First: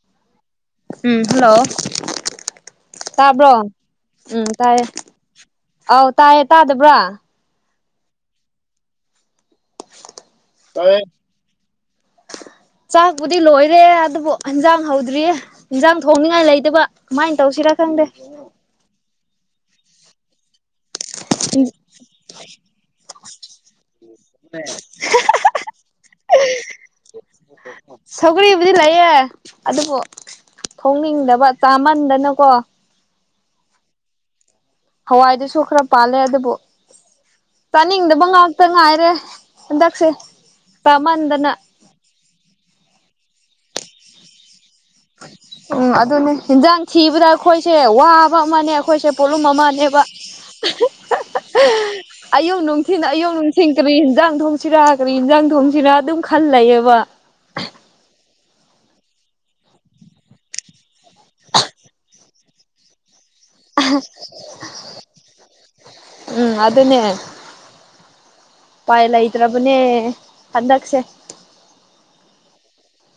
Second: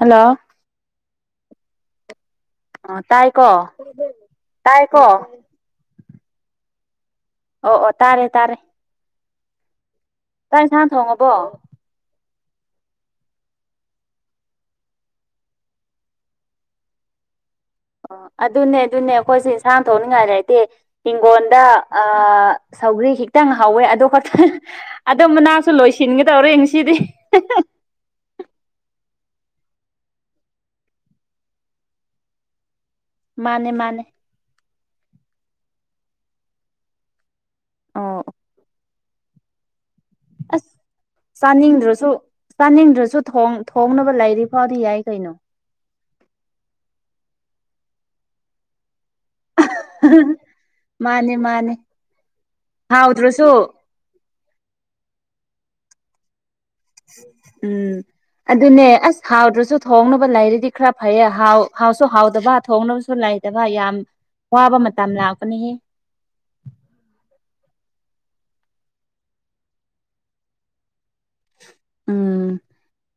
hello um hello ꯑꯣ ꯇꯥꯕ꯭ꯔꯣ ꯇꯥꯏꯀꯣ ꯎꯝ ꯇꯥꯔꯦ ꯇꯥꯏꯀꯣ ꯑꯧ ꯇꯥꯏꯌꯦ ꯇꯥꯗꯕ꯭ꯔ ꯑꯣ ꯑꯣ ꯇꯥꯔꯦ ꯇꯥꯔꯦ ꯆꯥꯛ ꯏꯟꯁꯥꯡ ꯊꯣꯡꯉꯕꯣ ꯆꯥꯛꯄꯨꯗꯤ ꯂꯣꯏꯔꯦ ꯑꯗꯨꯕꯨ ꯍꯤꯟꯖꯥꯡ ꯍꯧꯗ꯭ꯔꯤꯌꯦ ꯍꯤꯟꯖꯥꯡ ꯊꯣꯡꯅꯤꯡꯉꯥꯏ ꯂꯩꯇꯕ ꯀꯃꯥꯏꯟ ꯇꯧꯁꯤꯔꯥ ꯈꯪꯗꯦ ꯑꯣ ꯑꯗꯨꯅꯦ ꯑꯗꯨꯅꯦ ꯑꯩꯈꯣꯏꯁꯦ ꯏꯟꯁꯥꯡ ꯊꯣꯛꯅꯤꯡꯉꯥꯏ ꯂꯩꯇꯦ ꯍꯤꯡꯒꯣꯟꯗ ꯑꯥ ꯁꯧꯒ꯭ꯔꯤ ꯈꯤꯛꯇꯪ ꯍꯧꯋꯦ ꯑꯗꯨ ꯈꯛꯇꯪ ꯑꯗꯣ ꯃꯅꯥꯁꯨ ꯂꯣꯏꯁꯤꯟꯒꯗꯧꯔꯦ ꯉꯁꯤꯗꯤ ꯍꯦꯍꯦ ꯁꯧꯒ꯭ꯔꯤꯕꯨꯗꯤ ꯂꯩꯌꯦ ꯑꯗꯨꯕꯨ ꯊꯣꯡꯅꯤꯡꯗꯕ ꯆꯥꯃꯟꯗꯅꯀꯣ ꯃꯥꯅꯦ ꯃꯥꯅꯦ ꯍꯋꯥꯏꯗꯨꯁꯨ ꯈꯔ ꯄꯥꯜꯂꯦ ꯑꯗꯨꯕꯨ ꯑꯣ ꯆꯥꯅꯤꯡꯗꯕ ꯉꯥꯛꯇ ꯉꯥꯏꯔꯦ ꯍꯟꯗꯛꯁꯦ ꯑꯁ ꯆꯥꯃꯟꯗꯅ ꯆꯥꯅꯤꯡꯗ꯭ꯔꯁꯨ ꯆꯥꯅꯤꯡꯗ꯭ꯔꯁꯨ ꯊꯣꯡ ꯊꯣꯡꯅꯕ ꯂꯩꯔꯤ ꯋꯥꯗꯤ ꯌꯥꯏ ꯀꯩꯅꯣ ꯎꯝ ꯑꯗꯨꯅꯦ ꯍꯤꯟꯖꯥꯡ ꯊꯤꯕꯗ ꯑꯈꯣꯏꯁꯦ ꯋꯥꯕ ꯑꯃꯅꯦ ꯑꯈꯣꯏꯁꯦ ꯄꯣꯂꯨꯝ ꯑꯃꯅꯦꯕ ꯃꯥꯅꯦ ꯃꯥꯅꯦ [unintelligible] ꯑꯌꯨꯛ ꯅꯨꯡꯊꯤꯟ ꯑꯌꯨꯛ ꯍꯥꯎꯗ꯭ꯔꯁꯨ ꯅꯨꯡꯊꯤꯟ ꯀꯔꯤ ꯍꯤꯟꯖꯥꯡ ꯊꯣꯡ ꯁꯤꯔꯥ ꯀꯔꯤ ꯍꯤꯟꯖꯥꯡ ꯊꯣꯡꯁꯤꯔꯥ ꯑꯗꯨꯝ ꯈꯜꯂꯩꯌꯦꯕ ꯎꯝ ꯑꯗꯨꯅꯦ ꯑꯁ ꯍꯥꯎꯗ꯭ꯔꯁꯨ ꯊꯣꯡꯅꯕ ꯂꯩꯥꯔꯗꯤ ꯈꯔ ꯐꯩꯌꯦ ꯍꯥꯎ ꯍꯥꯎꯁꯨ ꯍꯥꯎꯗꯕ ꯊꯣꯡꯅꯕꯁꯨ ꯂꯩ ꯇꯕ ꯌꯥꯝ ꯋꯥꯕ ꯃꯇꯝ ꯂꯥꯛꯄꯅꯤꯍꯦ ꯎꯝ ꯑꯗꯨꯅꯦ ꯎꯄꯥꯏ ꯂꯩꯇ꯭ꯔꯕꯅꯦ ꯍꯟꯗꯛꯁꯦ ꯎꯝ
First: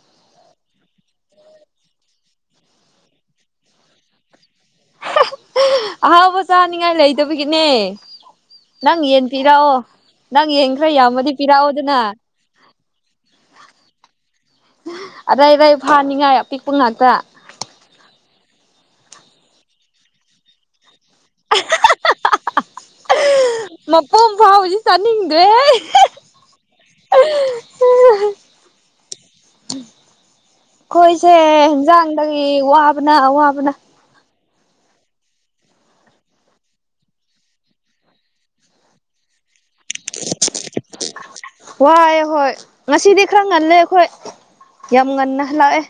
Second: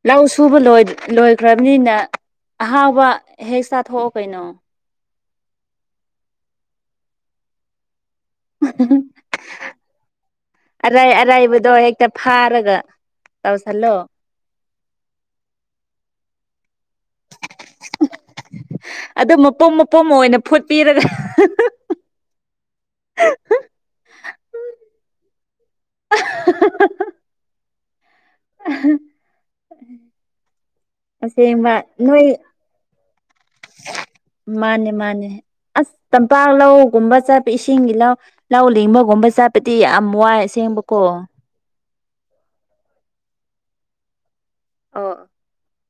ꯂꯧ ꯁꯨꯕ ꯂꯣꯏ ꯂꯣꯢꯈ꯭ꯔꯝꯅꯤꯅ ꯑꯍꯥꯎꯕ ꯍꯦꯛ ꯆꯥꯊꯣꯛꯑꯣ ꯀꯩꯅꯣ [unintelligible] ꯑꯍꯥꯎꯕ ꯆꯥꯅꯤꯉꯥꯏ ꯂꯩꯇꯕꯒꯤꯅꯦ ꯅꯪ ꯌꯦꯟ ꯄꯤꯔꯛꯑꯣ ꯅꯪ ꯌꯦꯟ ꯈꯔ ꯑꯔꯥꯏ ꯌꯥꯝꯃꯗꯤ ꯑꯔꯥꯏꯕꯗꯣ ꯄꯤꯔꯛꯑꯣꯗꯅ ꯍꯦꯛꯇ ꯐꯥꯔꯒ ꯇꯧꯁꯜꯂꯣ ꯑꯗ꯭ꯋꯥꯗꯩ ꯐꯥꯅꯤꯡꯉꯥꯏ ꯑꯄꯤꯛꯄ ꯉꯥꯛꯇ ꯑꯗꯨꯝ ꯃꯄꯨꯝ ꯃꯄꯨꯝ ꯑꯣꯏꯅ ꯐꯨꯄꯤꯔꯒ ꯃꯄꯨꯝ ꯐꯥꯎꯗꯤ ꯆꯥꯅꯤꯡꯗ꯭ꯔꯦꯍꯦ [unintelligible] ꯑꯥꯍ ꯑꯈꯣꯏꯁꯦ ꯍꯦꯡꯖꯥꯡꯗꯒꯤ ꯋꯥꯕꯅ ꯑꯋꯥꯕꯅ ꯃꯥꯅꯦ ꯃꯥꯅꯦ ꯑꯁ ꯇꯝꯄꯥꯛ ꯂꯧꯒꯨꯝꯕ ꯆꯞ ꯏꯁꯤꯡꯒꯤ ꯂꯧ ꯂꯧ ꯂꯤꯡꯕꯒꯨꯝꯕ ꯆꯞꯄꯗꯤ ꯌꯥꯝ ꯋꯥꯏ ꯑꯁꯦꯡꯕꯀꯣ ꯋꯥꯏ ꯍꯣꯏ ꯉꯁꯤꯗꯤ ꯈꯔ ꯉꯜꯂꯦ ꯑꯩꯈꯣꯏ ꯌꯥꯝ ꯑꯣ ꯉꯟꯅ ꯍꯜꯂꯛꯑꯦ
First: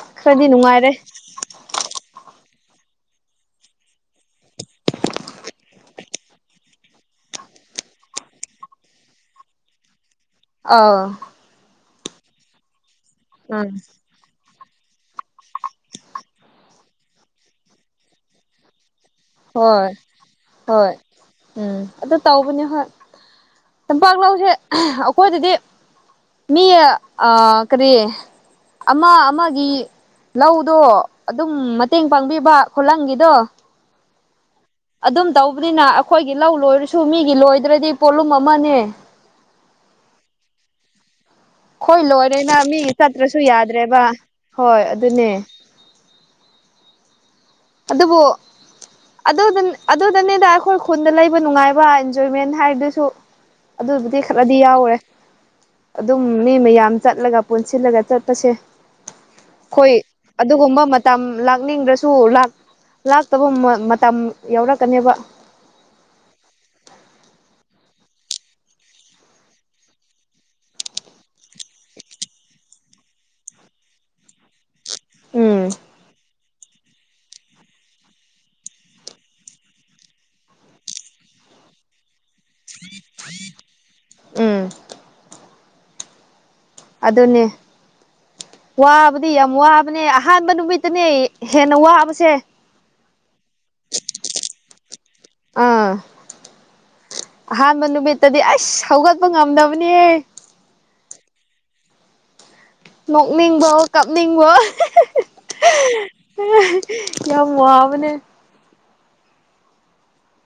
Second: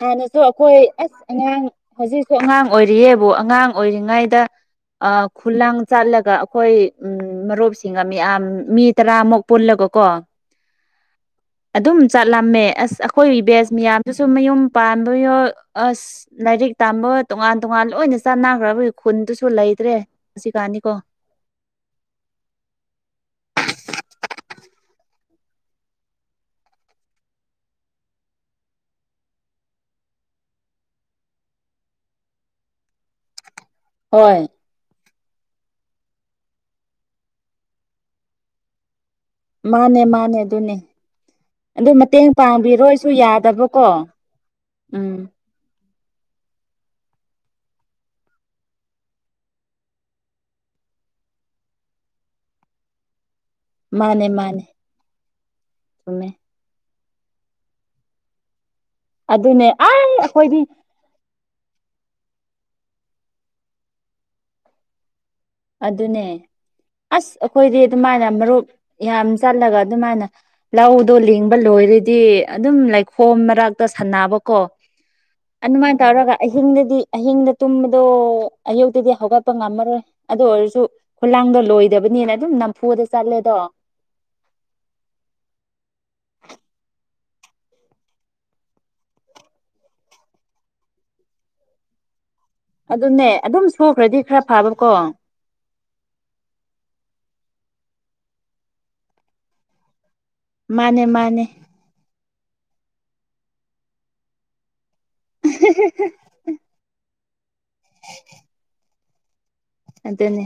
ꯍꯥꯟꯅꯁꯨ ꯈꯔꯗꯤ ꯑꯈꯣꯏ ꯅꯨꯡꯉꯥꯏꯔꯦ ꯑꯁ ꯑꯉꯥꯡ ꯍꯧꯖꯤꯛꯁꯨ ꯑꯉꯥꯡ ꯑꯣꯏꯔꯤꯌꯦꯕꯨ ꯑꯉꯥꯡ ꯑꯣꯏꯔꯤꯉꯩꯗ ꯑꯥ ꯈꯨꯂꯪ ꯆꯠꯂꯒ ꯑꯈꯣꯏ ꯎꯝ ꯃꯔꯨꯞꯁꯤꯡꯒ ꯃꯤꯌꯥꯝ ꯃꯤ ꯇꯔꯥꯃꯨꯛ ꯄꯨꯜꯂꯒꯀꯣ ꯑꯥꯎ ꯑꯗꯨꯝ ꯆꯜꯂꯝꯃꯦ ꯑꯁ ꯑꯩꯈꯣꯏ ꯎꯝ ꯕꯦꯁ ꯃꯌꯥꯝꯗꯨꯁꯨ ꯃꯌꯨꯝ ꯄꯥꯟꯕꯌꯣ ꯑꯁ ꯂꯥꯏꯔꯤꯛ ꯇꯝꯕ ꯇꯣꯉꯥꯟ ꯇꯣꯉꯥꯟ ꯂꯣꯏꯅ ꯆꯟꯅꯈ꯭ꯔꯕꯩ ꯍꯣꯏ ꯍꯣꯏ ꯎꯝ ꯑꯗꯨ ꯇꯧꯕꯅꯦ ꯍꯣꯏ ꯇꯝꯄꯥꯛ ꯂꯧꯁꯦ ꯑꯥ ꯑꯈꯣꯏꯗꯗꯤ ꯃꯤ ꯑꯥ ꯀꯔꯤ ꯑꯃ ꯑꯃꯒꯤ ꯂꯧꯗꯣ ꯑꯗꯨꯝ ꯃꯇꯦꯡ ꯄꯥꯡꯕꯤꯕ ꯈꯨꯂꯪꯒꯤꯗꯣ ꯍꯣꯏ ꯑꯗꯨꯝ ꯇꯧꯕꯅꯤꯅ ꯑꯈꯣꯢꯒꯤ ꯂꯧ ꯂꯣꯢꯔꯁꯨ ꯃꯤꯒꯤ ꯂꯣꯢꯗ꯭ꯔꯗꯤ ꯄꯣꯠꯂꯨꯝ ꯑꯃꯅꯦ ꯃꯥꯅꯦ ꯃꯥꯅꯦ ꯑꯗꯨꯅꯦ ꯑꯗꯨ ꯑꯩꯈꯣꯏ ꯃꯇꯦꯡ ꯂꯣꯏꯔꯦꯅ ꯃꯤꯒꯤ ꯄꯥꯡꯕꯤꯔꯣꯏꯁꯨ ꯆꯠꯇ꯭ꯔꯁꯨ ꯌꯥꯗꯕꯀꯣ ꯌꯥꯗ꯭ꯔꯦꯕ ꯍꯣꯏ ꯎꯝ ꯑꯗꯨꯅꯦ ꯑꯗꯨꯕꯨ ꯑꯗꯨꯗꯨ ꯑꯗꯨꯗꯅꯤꯗ ꯑꯈꯣꯢ ꯈꯨꯟꯗ ꯂꯩꯕ ꯅꯨꯡꯉꯥꯢꯕ ꯑꯦꯟꯖꯣꯢꯃꯦꯟ ꯍꯥꯢꯗꯨꯁꯨ ꯑꯗꯨꯕꯨꯗꯤ ꯃꯥꯅꯦ ꯈꯔꯗꯤ ꯃꯥꯅꯦ ꯌꯥꯎꯔꯦ ꯑꯗꯨꯝ ꯆꯨꯝꯃꯦ ꯃꯤ ꯃꯌꯥꯝ ꯆꯠꯂꯒ ꯄꯨꯟꯁꯤꯜꯂꯒ ꯆꯠꯄꯁꯦ ꯑꯗꯨꯅꯦ ꯈꯣꯢ ꯑꯩ ꯑꯩꯈꯣꯏꯗꯤ ꯑꯗꯨꯒꯨꯝꯕ [unintelligible] ꯇꯝ ꯂꯥꯛꯅꯤꯡꯗ꯭ꯔꯁꯨ ꯂꯥꯛ ꯂꯥꯛꯇꯕ ꯃ ꯃꯇꯝ ꯌꯥꯎꯔꯛꯀꯅꯦꯕ ꯑꯗꯨꯅꯦ ꯑꯁ ꯑꯩꯈꯣꯢꯗꯤ ꯑꯗꯨꯃꯥꯢꯅ ꯃꯔꯨꯞ ꯌꯥꯝ ꯆꯠꯂꯒ ꯑꯗꯨꯃꯥꯢꯅ ꯂꯧꯗꯣ ꯂꯤꯡꯕ ꯂꯣꯢꯔꯗꯤ ꯑꯗꯨꯝ ꯂꯩꯈꯣꯝ ꯃꯔꯥꯛꯇ ꯁꯥꯟꯅꯕꯀꯣ ꯎꯝ ꯑꯗꯨꯃꯥꯢꯅ ꯇꯧꯔꯒ ꯑꯍꯤꯡꯗꯗꯤ ꯑꯍꯤꯡꯗ ꯇꯨꯝꯕꯗꯣ ꯑꯌꯨꯛꯇꯗꯤ ꯍꯧꯒꯠꯄ ꯉꯝꯃꯔꯣꯢ ꯑꯗꯨ ꯑꯣꯢꯔꯁꯨ ꯈꯨꯂꯥꯡꯗꯣ ꯂꯣꯢꯗꯕꯅꯤꯅ ꯑꯗꯨꯝ ꯅꯝꯐꯨꯗ ꯆꯠꯂꯦꯗꯣ ꯎꯝ ꯑꯗꯨꯅꯦ ꯋꯥꯕꯗꯤ ꯌꯥꯝ ꯋꯥꯕꯅꯦ ꯑꯍꯥꯟꯕ ꯅꯨꯃꯤꯠꯇꯅꯦ ꯍꯦꯟꯅ ꯋꯥꯕꯁꯦ ꯑꯗꯨꯅꯦ ꯑꯗꯨꯝ ꯁꯨꯈ꯭ꯔꯗꯤ ꯈꯔ ꯐꯥꯕꯀꯣ ꯑꯥ ꯑꯍꯥꯟꯕ ꯅꯨꯃꯤꯠꯇꯗꯤ ꯑꯩꯁ ꯍꯧꯒꯠꯄ ꯉꯝꯗꯕꯅꯦ ꯃꯥꯅꯦ ꯃꯥꯅꯦ ꯅꯣꯛꯅꯤꯡꯕꯕꯣ ꯀꯞꯅꯤꯡꯕꯣ ꯌꯥꯝ ꯋꯥꯕꯅꯦ [inaudible] ꯑꯗꯨꯅꯦ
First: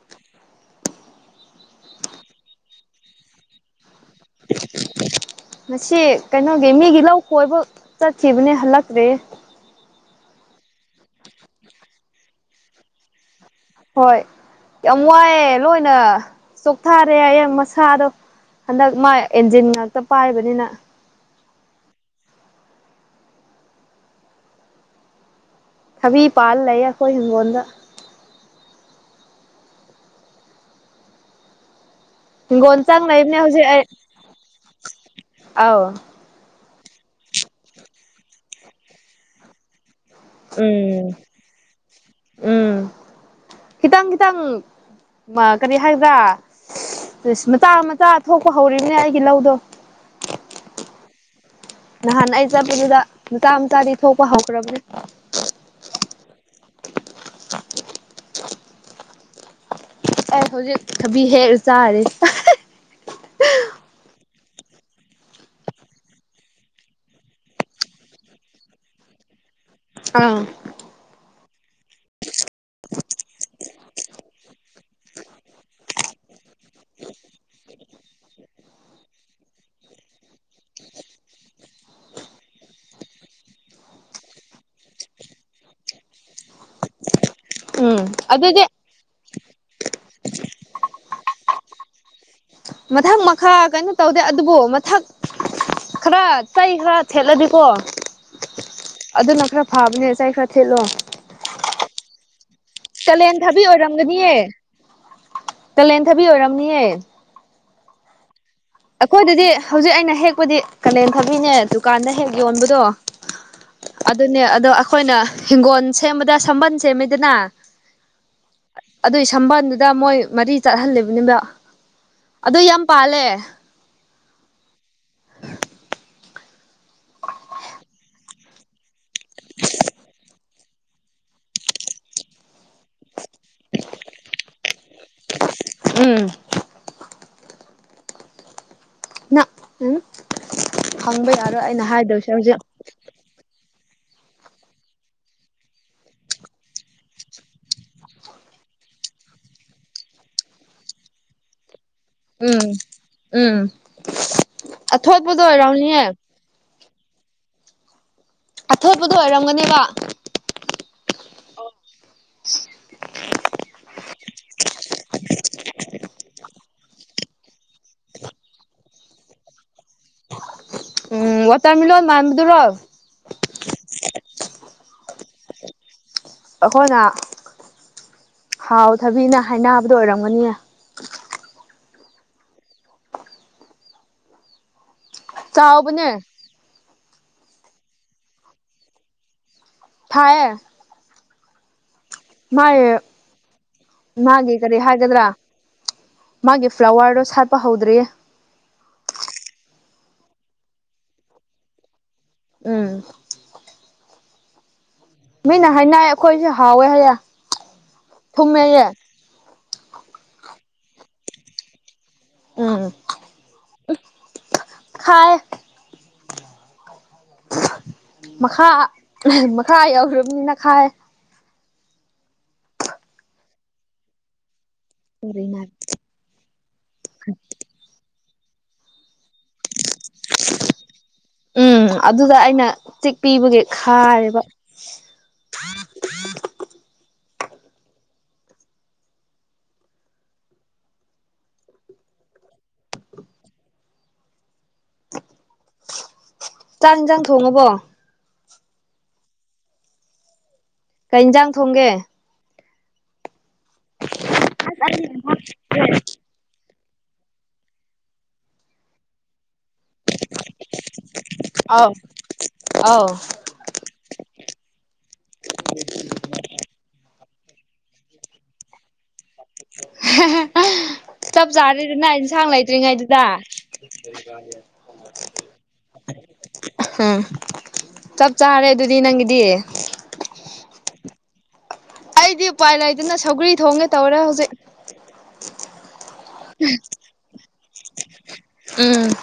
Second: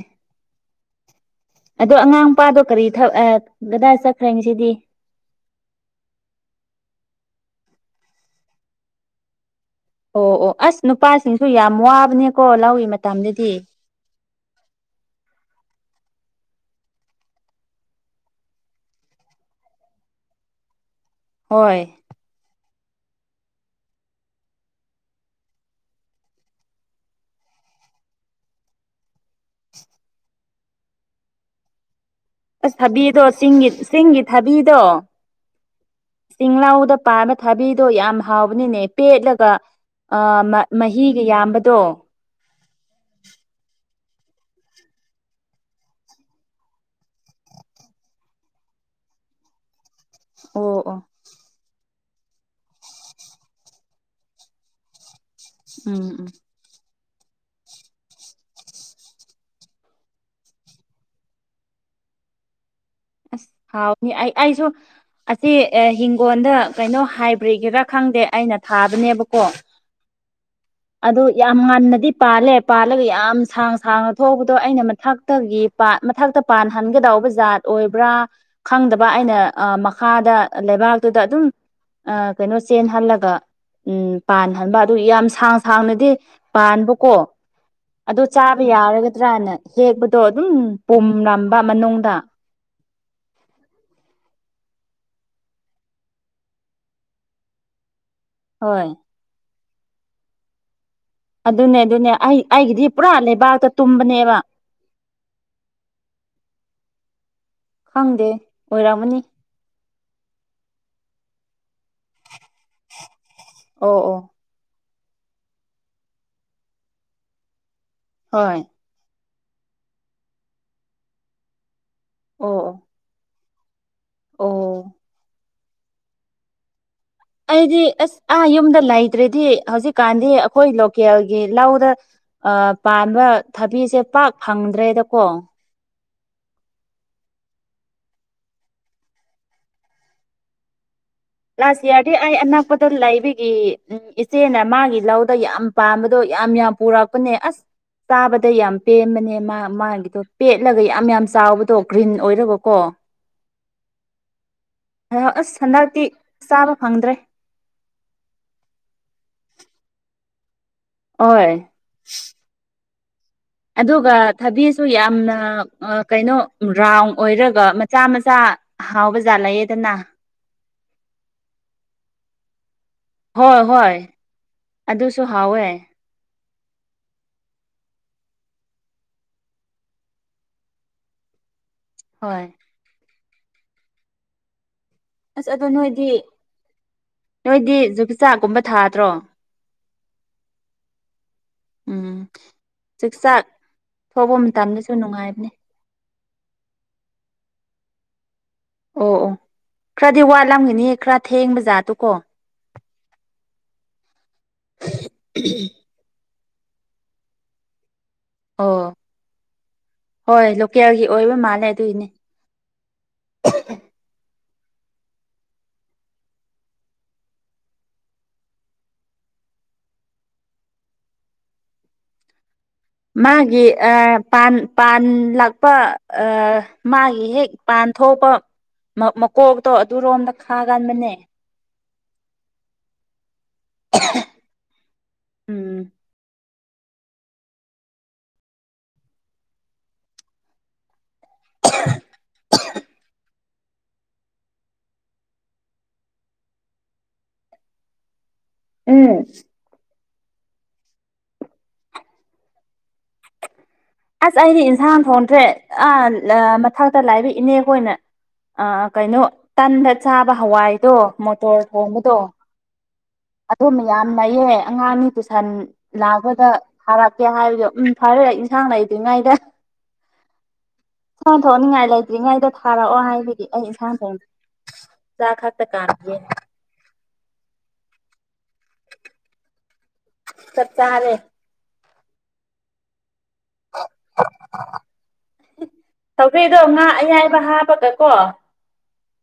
ꯑꯗꯣ ꯑꯉꯥꯡ ꯅꯨꯄꯥꯗꯣ ꯀꯔꯤ ꯊ ꯑ ꯒꯗꯥꯢ ꯆꯠꯈ꯭ꯔꯦ ꯉꯁꯤꯗꯤ ꯉꯁꯤ ꯀꯩꯅꯣꯒꯤ ꯃꯤꯒꯤ ꯂꯧ ꯈꯣꯢꯕ ꯆꯠꯈꯤꯕꯅꯦ ꯍꯜꯂꯛꯇ꯭ꯔꯤ ꯑꯣ ꯑꯣ ꯑꯁ ꯅꯨꯄꯥꯁꯤꯡꯁꯨ ꯌꯥꯝ ꯋꯥꯕꯅꯦꯀꯣ ꯂꯧꯒꯤ ꯃꯇꯝꯗꯗꯤ ꯍꯣꯢ ꯌꯥꯝ ꯋꯥꯢꯑꯦ ꯂꯣꯢꯅ ꯆꯣꯛꯊꯥꯔꯦ ꯍꯥꯢꯌꯦ ꯃꯁꯥꯗꯣ ꯍꯟꯗꯛ ꯃꯥ ꯏꯟꯖꯤꯟ ꯉꯥꯛꯇ ꯄꯥꯢꯕꯅꯤꯅ ꯍꯣꯢ ꯊꯥꯕꯤ ꯄꯥꯜ ꯂꯩꯌꯦ ꯑꯈꯣꯢ ꯍꯤꯡꯒꯣꯟꯗ [inaudible] ꯑꯁ ꯍꯤꯡꯒꯣꯜ ꯆꯪ ꯊꯥꯕꯤꯗꯣ ꯂꯩꯕꯅꯦ ꯍꯧꯖꯤꯛ ꯆꯤꯡꯒꯤ ꯑꯩ ꯆꯤꯡꯒꯤ ꯊꯥꯕꯤꯗꯣ ꯑꯧ ꯆꯤꯡꯂꯧꯗ ꯄꯥꯟꯕ ꯊꯥꯕꯤꯗꯣ ꯌꯥꯝ ꯍꯥꯎꯕꯅꯤꯅꯦ ꯄꯦꯠꯂꯒ ꯑ ꯃ ꯎꯝ ꯃꯍꯤꯒ ꯌꯥꯝꯕꯗꯣ ꯎꯝ ꯈꯤꯇꯪ ꯈꯤꯇꯪ ꯃ ꯀꯔꯤ ꯍꯥꯢꯒꯗ꯭ꯔꯥ [unintelligible] ꯃꯆꯥ ꯃꯆꯥ ꯊꯣꯛꯄ ꯍꯧꯔꯤꯕꯅꯦ ꯑꯩꯒꯤ ꯂꯧꯗꯣ ꯑꯣ ꯑꯣ ꯅꯍꯥꯟ ꯑꯩ ꯆꯠꯄꯗꯨꯗ ꯅꯨꯆꯥ ꯃꯆꯥꯗꯤ ꯊꯣꯛꯄ ꯍꯧꯈ꯭ꯔꯕꯅꯦ ꯎꯝ ꯎꯝ ꯑꯩ ꯍꯧꯖꯤꯛ ꯊꯥꯕꯤ ꯍꯦꯛ ꯆꯥꯔꯤ ꯑꯁ ꯍꯥꯎꯅꯤ ꯑꯩ ꯑꯩꯁꯨ ꯑꯁꯤ ꯍꯤꯡꯒꯣꯟꯗ ꯀꯩꯅꯣ ꯍꯥꯢꯕ꯭ꯔꯤꯒꯤꯔꯥ ꯈꯪꯗꯦ ꯑꯩꯅ ꯊꯥꯕꯅꯦꯕꯀꯣ [inaudible] ꯑꯥ ꯑꯗꯣ ꯌꯥꯝ ꯉꯟꯅꯗꯤ ꯄꯥꯜꯂꯦ ꯄꯥꯜꯂꯒ ꯌꯥꯝ ꯁꯥꯡ ꯁꯥꯡꯅ ꯊꯣꯛꯕꯗꯣ ꯑꯩꯅ ꯃꯊꯛꯇꯒꯤ ꯄꯥ ꯃꯊꯛꯇ ꯄꯥꯟꯍꯟꯒꯗꯧꯕ ꯖꯥꯠ ꯑꯣꯢꯕ꯭ꯔꯥ ꯈꯪꯗꯕ ꯑꯩꯅ ꯑ ꯃꯈꯥꯗ ꯂꯩꯕꯥꯛꯇꯨꯗ ꯑꯗꯨꯝ ꯑꯥ ꯀꯩꯅꯣ ꯆꯦꯟꯍꯜꯂꯒ ꯎꯝ ꯄꯥꯟꯍꯟꯕ ꯑꯗꯨ ꯌꯥꯝ ꯁꯥꯡ ꯁꯥꯡꯅꯗꯤ ꯄꯥꯟꯕꯀꯣ ꯎꯝ ꯑꯗꯨ ꯆꯥꯕ ꯑꯗꯨꯗꯤ ꯌꯥꯔꯒꯗ꯭ꯔꯅ ꯍꯦꯛꯄꯗꯣ ꯑꯗꯨꯝ ꯄꯨꯝꯔꯝꯕ ꯃꯅꯨꯡꯗ ꯃꯊꯪ ꯃꯈꯥ ꯀꯩꯅꯣ ꯇꯧꯗꯦ ꯑꯗꯨꯕꯨ ꯃꯊꯛ ꯈꯔ ꯇꯩ ꯈꯔ ꯊꯦꯠꯂꯗꯤꯀꯣ ꯍꯣꯏ ꯑꯗꯨꯅ ꯈꯔ ꯐꯥꯕꯅꯦ ꯆꯩ ꯈꯔ ꯊꯦꯠꯂꯣ ꯑꯗꯨꯅꯦ ꯑꯗꯨꯅꯦ ꯑꯩ ꯑꯩꯒꯤꯗꯤ ꯄꯨꯔꯥ ꯂꯩꯕꯥꯛꯇ ꯇꯨꯝꯕꯅꯦꯕ ꯀꯂꯦꯟ ꯊꯕꯤ ꯑꯣꯏꯔꯝꯅꯤꯍꯦ ꯈꯪꯗꯦ ꯑꯣꯏꯔꯝꯃꯅꯤ ꯑꯈꯣꯏꯗꯗꯤ ꯍꯧꯖꯤꯛ ꯑꯩꯅ ꯍꯦꯛꯄꯗꯤ ꯀꯥꯂꯦꯟ ꯊꯕꯤꯅꯦ ꯗꯨꯀꯥꯟꯗ ꯍꯦꯛ ꯌꯣꯟꯕꯗꯣ ꯑꯣ ꯑꯣ ꯑꯗꯨꯅꯦ ꯑꯗꯣ ꯑꯈꯣꯏꯅ ꯍꯤꯡꯒꯣꯟ ꯁꯦꯝꯕꯗ ꯁꯝꯕꯟ ꯁꯦꯝꯃꯦꯗꯅ ꯍꯣꯏ ꯑꯗꯨꯏ ꯁꯝꯕꯥꯟꯗꯨꯗ ꯃꯣꯏ ꯃꯔꯤ ꯆꯠꯍꯜꯂꯤꯝꯕꯅꯤꯕ ꯑꯣ ꯑꯗꯨ ꯑꯣ ꯌꯥꯝ ꯄꯥꯜꯂꯦ ꯑꯣ ꯑꯩꯗꯤ ꯑꯩꯁ ꯑꯥ ꯌꯨꯝꯗ ꯂꯩꯇ꯭ꯔꯦꯗꯤ ꯍꯧꯖꯤꯛꯀꯥꯟꯗꯤ ꯑꯈꯣꯏ ꯂꯣꯀꯦꯜꯒꯤ ꯂꯧꯗ ꯑꯥ ꯄꯥꯟꯕ ꯊꯕꯤꯁꯦ ꯄꯥꯛ ꯐꯪꯗ꯭ꯔꯦꯗꯀꯣ ꯎꯝ ꯅꯥ ꯎꯝ ꯐꯪꯕ ꯌꯥꯔꯣꯏ ꯑꯩꯅ ꯍꯥꯏꯗꯧꯁꯦ ꯍꯧꯖꯤꯛ ꯗꯣ ꯂꯩꯕꯒꯤ ꯎꯝ ꯏꯆꯦꯅ ꯃꯥꯒꯤ ꯂꯧꯗ ꯌꯥꯝ ꯄꯥꯝꯕꯗꯣ ꯌꯥꯝ ꯌꯥꯝ ꯄꯨꯔꯛꯄꯅꯦ ꯑꯁ ꯆꯥꯕꯗ ꯌꯥꯝ ꯄꯦꯟꯕꯅꯦ ꯃꯥ ꯃꯥꯒꯤꯗꯣ ꯄꯦꯠꯂꯒ ꯌꯥꯝ ꯌꯥꯝ ꯆꯥꯎꯕꯗꯣ ꯒ꯭ꯔꯤꯟ ꯎꯝ ꯑꯣꯏꯔꯒꯀꯣ ꯎꯝ ꯑꯣ ꯑꯊꯣꯠꯄꯗꯣ ꯑꯁ ꯑꯣꯏꯔꯝꯅꯤꯌꯦ ꯍꯟꯗꯛꯇꯤ ꯆꯥꯕ ꯐꯪꯗ꯭ꯔꯦ ꯑꯊꯣꯠꯄꯗꯣ ꯑꯣꯏꯔꯝꯒꯅꯦꯕ ꯑꯣꯏ [unintelligible] ꯑꯗꯨꯒ ꯊꯕꯤꯁꯨ ꯌꯥꯝꯅ ꯑꯥ ꯀꯩꯅꯣ ꯔꯥꯎꯟ ꯑꯣꯏꯔꯒ ꯃꯆꯥ ꯃꯆꯥ ꯍꯥꯎꯕ ꯖꯥꯠ ꯂꯩꯌꯦꯗꯅ ꯎꯝ ꯋꯥꯇꯔ ꯃꯤꯂꯣꯟ ꯃꯥꯟꯕꯗꯨꯔꯣ ꯍꯣꯏ ꯍꯣꯏ ꯑꯗꯨꯁꯨ ꯍꯥꯎꯋꯦ ꯑꯈꯣꯏꯅ ꯍꯥꯎ ꯊꯕꯤꯅ ꯍꯥꯏꯅꯕꯗꯨ ꯑꯣꯏꯔꯝꯒꯅꯤꯌꯦ ꯍꯣꯏ ꯑꯁ ꯑꯗꯣ ꯅꯣꯏꯗꯤ ꯆꯥꯎꯕꯅꯦ ꯅꯣꯏꯗꯤ ꯖꯨꯄꯤꯆꯥꯛꯀꯨꯝꯕ ꯊꯥꯗ꯭ꯔꯣ ꯊꯥꯌꯦ ꯎꯝ ꯃꯥꯢꯌꯦ ꯆꯥꯛꯆꯥꯛ ꯊꯣꯛꯄ ꯃꯥꯒꯤ ꯀꯔꯤ ꯃꯇꯝꯗꯁꯨ ꯍꯥꯏꯒꯗ꯭ꯔꯥ ꯅꯨꯡꯉꯥꯏꯕꯅꯦ ꯃꯥꯒꯤ ꯐ꯭ꯂꯥꯋꯔꯗꯣ ꯁꯥꯠꯄ ꯍꯧꯗ꯭ꯔꯤꯌꯦ ꯑꯣ ꯑꯣ ꯈ꯭ꯔꯗꯤ ꯋꯥꯠꯂꯝꯒꯅꯤ ꯈꯔ ꯊꯦꯡꯕ ꯖꯥꯠꯇꯨ ꯀꯣ ꯎꯝ [inaudible] ꯃꯤꯅ ꯍꯥꯏꯅꯥꯏ ꯑꯩꯈꯣꯏꯁꯦ ꯍꯥꯎꯋꯦ ꯍꯥꯏꯌꯦ ꯑꯣ ꯊꯨꯝꯃꯦꯌꯦ ꯍꯣꯏ ꯂꯣꯀꯦꯜꯒꯤ ꯑꯣꯏꯕ ꯃꯥꯜꯂꯦ ꯑꯗꯨꯏꯅꯦ ꯎꯝ ꯎꯞ ꯈꯥꯏ ꯃꯈꯥ ꯃꯈꯥ ꯌꯧꯈ꯭ꯔꯝꯅꯤꯅ ꯈꯥꯏꯌꯦ ꯃꯥꯒꯤ ꯑꯥ ꯄꯥꯟ ꯄꯥꯟ ꯂꯥꯛꯄ ꯑꯥ ꯃꯥꯒꯤ ꯍꯦꯛ ꯄꯥꯟ ꯊꯣꯛꯄ ꯃꯥ ꯃꯀꯣꯛꯇꯣ ꯑꯗꯨꯔꯣꯝꯗ ꯈꯥꯒꯟꯕꯅꯦ ꯎꯝ ꯑꯗꯨꯗ ꯑꯩꯅ ꯆꯤꯛꯄꯤꯕꯒꯤ ꯈꯥꯔꯦꯕ ꯎꯝ ꯆꯥꯛ ꯍꯤꯟꯖꯥꯡ ꯊꯣꯡꯉꯕꯣ ꯎꯝ ꯀꯩ ꯏꯟꯖꯥꯡ ꯊꯣꯡꯒꯦ ꯑꯁ ꯑꯩꯗꯤ ꯏꯟꯁꯥꯡ ꯊꯣꯡꯗ꯭ꯔꯦ ꯑꯥ ꯂ ꯃꯊꯛꯇ ꯂꯥꯢꯔꯤ ꯏꯅꯦꯈꯣꯏꯅ ꯑꯥ ꯀꯩꯅꯣ ꯇꯟꯗ ꯆꯥꯕ ꯍꯋꯥꯏꯗꯣ ꯃꯣꯇꯣꯔ ꯑꯥꯎ ꯊꯣꯡꯕꯗꯣ ꯑꯧ ꯑꯗꯨ ꯃꯌꯥꯝ ꯅꯩꯌꯦ ꯑꯉꯥꯡꯅꯤ ꯇꯨꯁꯟ ꯂꯥꯛꯒꯗ ꯊꯔꯛꯀꯦ ꯍꯥꯏꯕꯗꯣ ꯎꯝ ꯐꯥꯔꯦ ꯏꯟꯁꯥꯡ ꯂꯩꯇ꯭ꯔꯤꯉꯩꯗ [unintelligible] ꯁꯥꯡ ꯆꯞ ꯊꯣꯡꯅꯤꯡꯉꯥꯏ ꯆꯥꯔꯦꯗꯅ ꯏꯟꯁꯥꯡ ꯂꯩꯇ꯭ꯔꯤꯉꯩꯗ ꯊꯥꯔꯛꯑꯣ ꯂꯩꯇ꯭ꯔꯤꯉꯩꯗꯨꯗ ꯍꯥꯏꯕꯒꯤ ꯑꯩ ꯏꯟꯁꯥꯡ ꯊꯣꯡ ꯆꯥꯛ ꯈꯛꯇ ꯀꯥꯝꯃꯤꯌꯦ ꯑꯍꯝ ꯆꯞ ꯆꯥꯔꯦ ꯑꯗꯨꯗꯤ ꯅꯪꯒꯤꯗꯤ ꯆꯞ ꯆꯥꯔꯦ ꯑꯩꯗꯤ ꯎꯄꯥꯏ ꯂꯩꯇꯅ ꯁꯧꯒ꯭ꯔꯤ ꯊꯣꯡꯒꯦ ꯇꯧꯔꯦ ꯍꯧꯖꯤꯛ ꯁꯧꯒ꯭ꯔꯤꯗꯣ ꯉꯥ ꯑꯌꯥꯏꯕ ꯍꯥꯞꯄꯒꯀꯣ ꯎꯝ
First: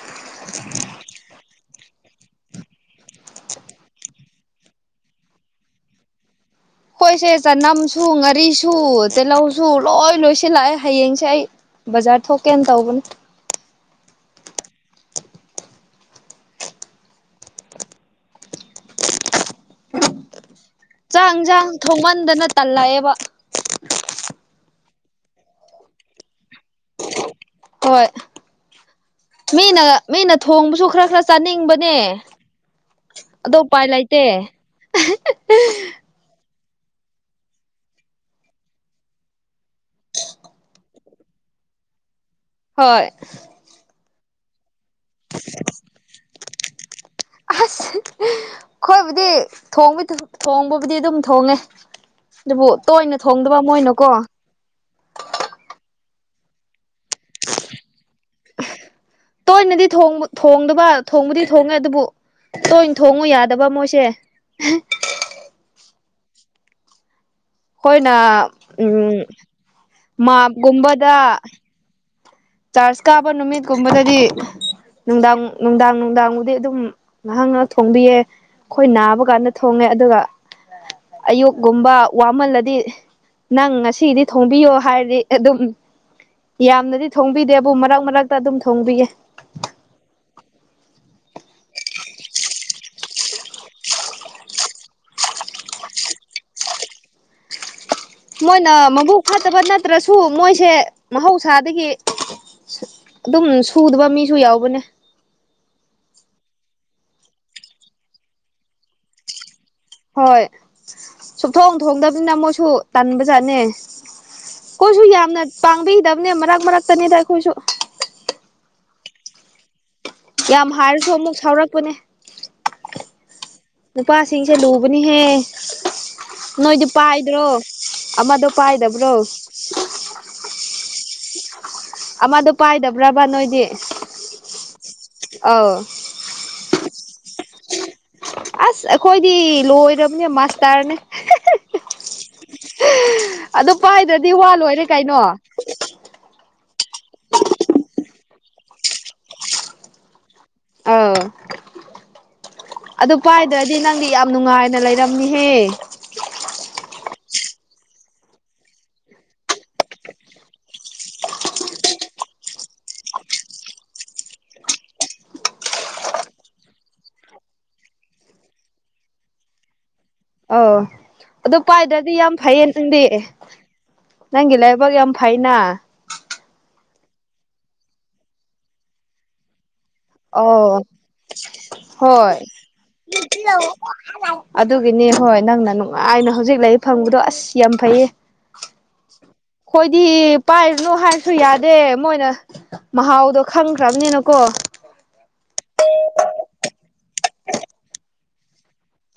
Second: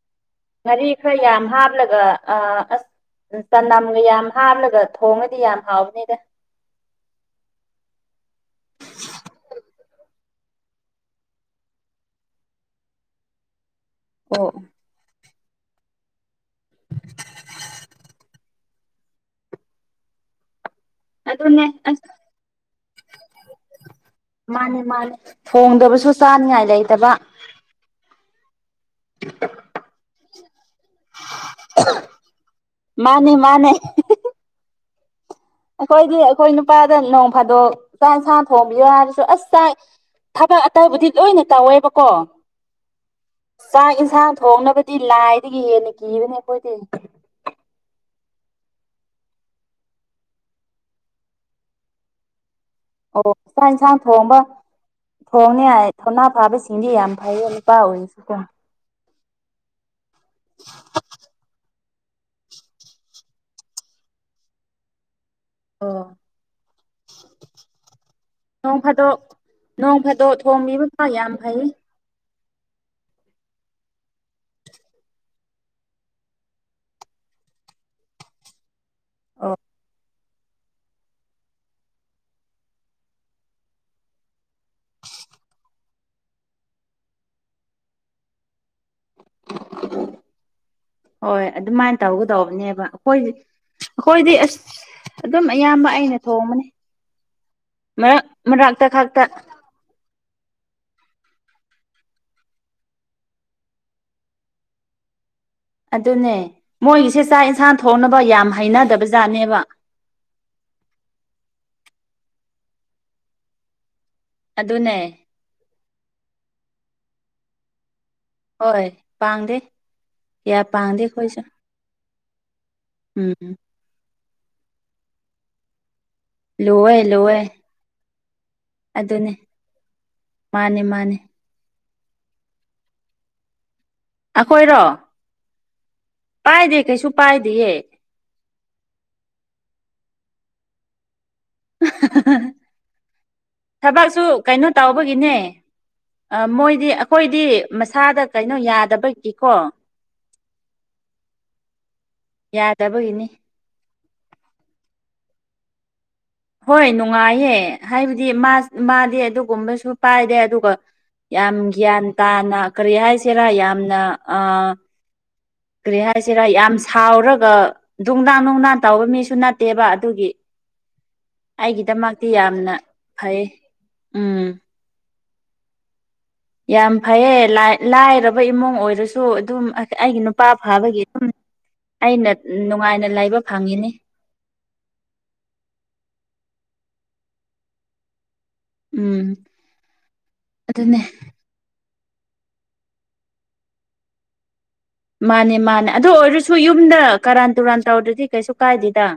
ꯉꯥꯔꯤ ꯈ꯭ꯔ ꯌꯥꯝ ꯍꯥꯞꯂꯒ ꯑꯥ ꯑꯁ ꯎꯝ ꯇꯅꯝꯒ ꯌꯥꯝ ꯍꯥꯞꯂꯒ ꯊꯣꯡꯉꯗꯤ ꯌꯥꯝ ꯍꯥꯎꯕꯅꯤꯗ ꯈꯣꯏꯁꯦ ꯆꯅꯝꯁꯨ ꯉꯔꯤꯁꯨ ꯇꯦꯜꯂꯧꯁꯨ ꯂꯣꯏ ꯂꯣꯏꯁꯤꯜꯂꯛꯑꯦ ꯍꯌꯦꯡꯁꯦ ꯑꯩ ꯕꯥꯖꯥꯔ ꯊꯣꯛꯀꯦꯅ ꯇꯧꯕꯅꯤ ꯑꯣ [unintelligible] ꯆꯥꯛ ꯑꯗꯨꯅꯦ ꯢꯟꯖꯥꯡ ꯑꯁ ꯊꯣꯡꯃꯟꯗꯅ ꯇꯜꯂꯛꯑꯦꯕ ꯃꯥꯅꯦ ꯃꯥꯅꯦ ꯊꯣꯡꯗꯕꯁꯨ ꯆꯥꯅꯤꯉꯥꯏ ꯂꯩꯇꯕ ꯍꯣꯏ ꯃꯤꯅ ꯃꯤꯅ ꯊꯣꯡꯕꯁꯨ ꯈꯔ ꯈꯔ ꯆꯥꯅꯤꯡꯕꯅꯦ ꯃꯥꯅꯤ ꯃꯥꯅꯦ ꯇꯦ [unintelligible] ꯑꯈꯣꯏꯗꯤ ꯑꯩꯈꯣꯏ ꯅꯨꯄꯥꯗ ꯅꯣꯡ ꯐꯥꯗꯣꯛ ꯆꯥꯛ ꯢꯟꯁꯥꯡ ꯊꯣꯡꯕꯤꯌꯣ ꯍꯥꯏꯔꯁꯨ ꯑꯁ ꯆꯥꯢ ꯊꯕꯛ ꯑꯇꯩꯕꯨꯗꯤ ꯂꯣꯏꯅ ꯇꯧꯋꯦꯕꯀꯣ ꯍꯣꯏ ꯆꯥꯛ ꯢꯟꯁꯥꯡ ꯊꯣꯡꯅꯕꯗꯤ ꯂꯥꯏꯗꯒꯤ ꯍꯦꯟꯅ ꯀꯤꯕꯅꯦ ꯑꯈꯣꯏꯗꯤ ꯑꯁ ꯈꯣꯏꯕꯨꯗꯤ ꯊꯣꯡꯕ ꯊꯣ ꯊꯣꯡꯕꯕꯨꯗꯤ ꯗꯨꯝ ꯊꯣꯡꯉꯦ ꯗꯨꯕꯨ ꯇꯣꯏꯅ ꯑꯣ ꯊꯣꯡꯗꯕ ꯃꯣꯏꯅꯀꯣ ꯊꯣꯡꯅꯤꯉꯥꯢ ꯊꯧꯅꯥ ꯐꯥꯕꯁꯤꯡꯗꯤ ꯌꯥꯝ ꯐꯩꯌꯦ ꯅꯨꯄꯥ ꯑꯣꯏꯔꯁꯨꯀꯣ ꯇꯣꯏꯅꯗꯤ ꯊꯣꯡ ꯊꯣꯡꯗꯕ ꯊꯣꯡꯕꯨꯗꯤ ꯊꯣꯡꯉꯦ ꯑꯗꯨꯕꯨ ꯇꯣꯏꯟ ꯊꯣꯡꯉꯨ ꯌꯥꯗꯕ ꯃꯣꯏꯁꯦ ꯑꯣ ꯑꯩꯈꯣꯏꯅ ꯅꯣꯡ ꯐꯥꯗꯣꯛ ꯎꯝ ꯅꯣꯡ ꯐꯥꯗꯣꯛ ꯊꯣꯡꯕꯤꯕ ꯌꯥꯝ ꯃꯥꯞꯒꯨꯝꯕꯗ ꯐꯩ ꯆꯥꯔꯖ ꯀꯥꯕ ꯅꯨꯃꯤꯠ ꯀꯨꯝꯕꯗꯗꯤ ꯅꯨꯡꯗꯥꯡ ꯅꯨꯡꯗꯥꯡ ꯅꯨꯡꯗꯥꯡꯕꯨꯗꯤ ꯑꯗꯨꯝ ꯉꯍꯥꯛ ꯉꯍꯥꯛ ꯊꯣꯡꯕꯤꯌꯦ ꯈꯣꯏ ꯅꯥꯕ ꯀꯥꯟꯗ ꯑꯣ ꯊꯣꯡꯉꯦ ꯑꯗꯨꯒ ꯑꯌꯨꯛꯀꯨꯝꯕ ꯋꯥꯃꯜꯂꯗꯤ ꯅꯪ ꯉꯁꯤꯒꯤꯗꯤ ꯊꯣꯡꯕꯤꯌꯣ ꯍꯥꯏꯔꯗꯤ ꯑꯗꯨꯝ ꯌꯥꯝꯅꯗꯤ ꯊꯣꯡꯕꯤꯗꯦꯕꯨ ꯃꯔꯛ ꯃꯔꯛꯇ ꯑꯗꯨꯝ ꯊꯣꯡꯕꯤꯌꯦ [unintelligible] ꯍꯣꯏ ꯑꯗꯨꯃꯥꯏꯟ ꯇꯧꯒꯗꯧꯕꯅꯦꯕ ꯑꯈꯣꯏꯗꯤ ꯑꯈꯣꯏꯗꯤ ꯑꯁ ꯑꯗꯨꯝ ꯑꯌꯥꯝꯕ ꯑꯩꯅ ꯊꯣꯡꯕꯅꯤ ꯃꯔꯛ ꯃꯣꯏꯅ ꯃꯔꯛꯇ ꯃꯕꯨꯛ ꯈꯛꯇ ꯐꯠꯇꯕ ꯅꯠꯇ꯭ꯔꯁꯨ ꯃꯣꯏꯁꯦ ꯃꯍꯧꯁꯥꯗꯒꯤ ꯑꯗꯨꯝ ꯁꯨꯗꯕ ꯃꯤꯁꯨ ꯌꯥꯎꯕꯅꯦ ꯑꯗꯨꯅꯦ ꯃꯣꯏꯒꯤꯁꯦ ꯆꯥꯛ ꯑꯦꯟꯁꯥꯡ ꯊꯣꯡꯅꯕ ꯌꯥꯝ ꯍꯩꯅꯗꯕ ꯖꯥꯠꯅꯦꯕ ꯍꯣꯏ ꯁꯨꯞ ꯊꯣꯡ ꯊꯣꯡꯗꯕꯅꯤꯅ ꯃꯣꯏꯁꯨ ꯇꯟꯕꯖꯠꯅꯦ ꯑꯗꯨꯅꯦ ꯀꯣꯏꯁꯨ ꯌꯥꯝꯅ ꯇꯥꯡꯕꯤꯗꯕꯅꯦ ꯃꯔꯛ ꯃꯔꯛꯇꯅꯤꯗ ꯑꯩꯈꯣꯏꯁꯨ ꯍꯣꯏ ꯄꯥꯡꯗꯦ ꯀ꯭ꯌꯥ ꯌꯥꯝ ꯄꯥꯡꯗꯦ ꯍꯥꯏꯔꯁꯨ ꯑꯃꯨꯛ ꯈꯣꯏꯁꯨ ꯁꯥꯎꯔꯛꯄꯅꯦ ꯎꯝ ꯅꯨꯄꯥꯁꯤꯡꯁꯦ ꯂꯨꯕꯅꯤꯍꯦ ꯅꯣꯏꯗꯤ ꯂꯨꯋꯦ ꯂꯨꯋꯦ ꯄꯥꯏꯗ꯭ꯔꯣ ꯑꯃꯗꯣ ꯄꯥꯏꯗꯕ꯭ꯔꯣ ꯑꯗꯨꯅꯦ ꯃꯥꯅꯤ ꯃꯥꯅꯤ [inaudible] ꯑꯃꯗꯨ ꯄꯥꯏꯗꯕ꯭ꯔꯕ ꯅꯣꯏꯗꯤ ꯑꯈꯣꯏꯔꯣ ꯑꯧ ꯄꯥꯏꯗꯦ ꯀꯩꯁꯨ ꯄꯥꯏꯗꯤꯌꯦ ꯑꯁ ꯑꯈꯣꯏꯗꯤ ꯂꯣꯏꯔꯕꯅꯦ ꯃꯥꯁꯇꯔꯅꯦ ꯑꯗꯨ ꯊꯕꯛꯁꯨ ꯄꯥꯏꯗ꯭ꯔꯗꯤ ꯋꯥ ꯂꯣꯏꯔꯦ ꯀꯩꯅꯣ ꯑ ꯃꯣꯏꯗꯤ ꯑꯩꯈꯣꯏꯗꯤ ꯃꯁꯥꯒ ꯀꯩꯅꯣ ꯌꯥꯗꯕꯒꯤꯀꯣ ꯑꯧ ꯑꯗꯨ ꯌꯥꯗꯕꯒꯤꯅꯤ ꯄꯥꯏꯗ꯭ꯔꯗꯤ ꯅꯪꯗꯤ ꯌꯥꯝ ꯅꯨꯡꯉꯥꯏꯅ ꯂꯩꯔꯝꯅꯤꯍꯦ ꯍꯣꯏ ꯅꯨꯡꯉꯥꯏꯌꯦ ꯍꯥꯏꯕꯗꯤ ꯃꯥꯁ ꯃꯥꯗꯤ ꯑꯗꯨꯒꯨꯝꯕꯁꯨ ꯄꯥꯏꯗꯦ ꯑꯗꯨꯒ ꯌꯥꯝ ꯒ꯭ꯌꯥꯟ ꯇꯥꯅ ꯀꯔꯤ ꯍꯥꯏꯁꯤꯔꯥ ꯌꯥꯝꯅ ꯑ ꯀꯔꯤ ꯍꯥꯏꯁꯤꯔ ꯌꯥꯝ ꯁꯥꯎꯔꯒ ꯗꯨꯨꯡꯗꯥꯡ ꯗꯨꯡꯗꯥꯡ ꯇꯥꯎꯕ ꯃꯤꯁꯨ ꯅꯠꯇꯦꯕ ꯑꯗꯨꯒꯤ ꯑꯣ ꯑꯗꯨ ꯄꯥꯏꯗ꯭ꯔꯗꯤ ꯑꯩꯒꯤꯗꯃꯛꯇꯤ ꯌꯥꯝ ꯐꯩꯌꯦ ꯌꯥꯝꯅ ꯅꯪꯗꯤ ꯐꯩ ꯎꯝ ꯅꯪꯒꯤ ꯂꯥꯏꯐ ꯕꯛ ꯌꯥꯝ ꯐꯩꯅ ꯌꯥꯝ ꯐꯩꯌꯦ ꯂꯥꯢ ꯂꯥꯏꯔꯕ ꯏꯃꯨꯡ ꯑꯣꯏꯔꯁꯨ ꯑꯗꯨꯝ ꯑꯩꯒꯤ ꯅꯨꯄꯥ ꯑꯧ ꯐꯥꯕꯒꯤ ꯑꯗꯨꯝ ꯑꯩꯅ ꯍꯣꯏ ꯅꯨꯡꯉꯥꯏꯅ ꯂꯩꯕ ꯐꯪꯉꯤꯅꯤ ꯑꯗꯨꯒꯤꯅꯦ ꯍꯣꯏ ꯅꯪꯅ ꯅꯨꯡꯉꯥꯏꯅ ꯍꯧꯖꯤꯛ ꯂꯩ ꯐꯪꯕꯗꯣ ꯑꯁ ꯌꯥꯝ ꯐꯩꯌꯦ ꯎꯝ ꯈꯣꯏꯗꯤ ꯄꯥꯏꯔꯅꯨ ꯑꯗꯨꯅꯦ ꯍꯥꯏꯔꯁꯨ ꯌꯥꯗ ꯗꯦ ꯃꯣꯏꯅ ꯃꯍꯥꯎꯗꯣ ꯈꯪꯈ꯭ꯔꯕꯅꯤꯅꯀꯣ ꯃꯥꯅꯦ ꯃꯥꯅꯦ ꯑꯗꯨ ꯑꯣꯏꯔꯁꯨ ꯌꯨꯝꯗ ꯀꯔꯥꯟ ꯇꯨꯔꯥꯟ ꯇꯧꯗꯗꯤ ꯀꯩꯁꯨ ꯀꯥꯏꯗꯦꯗ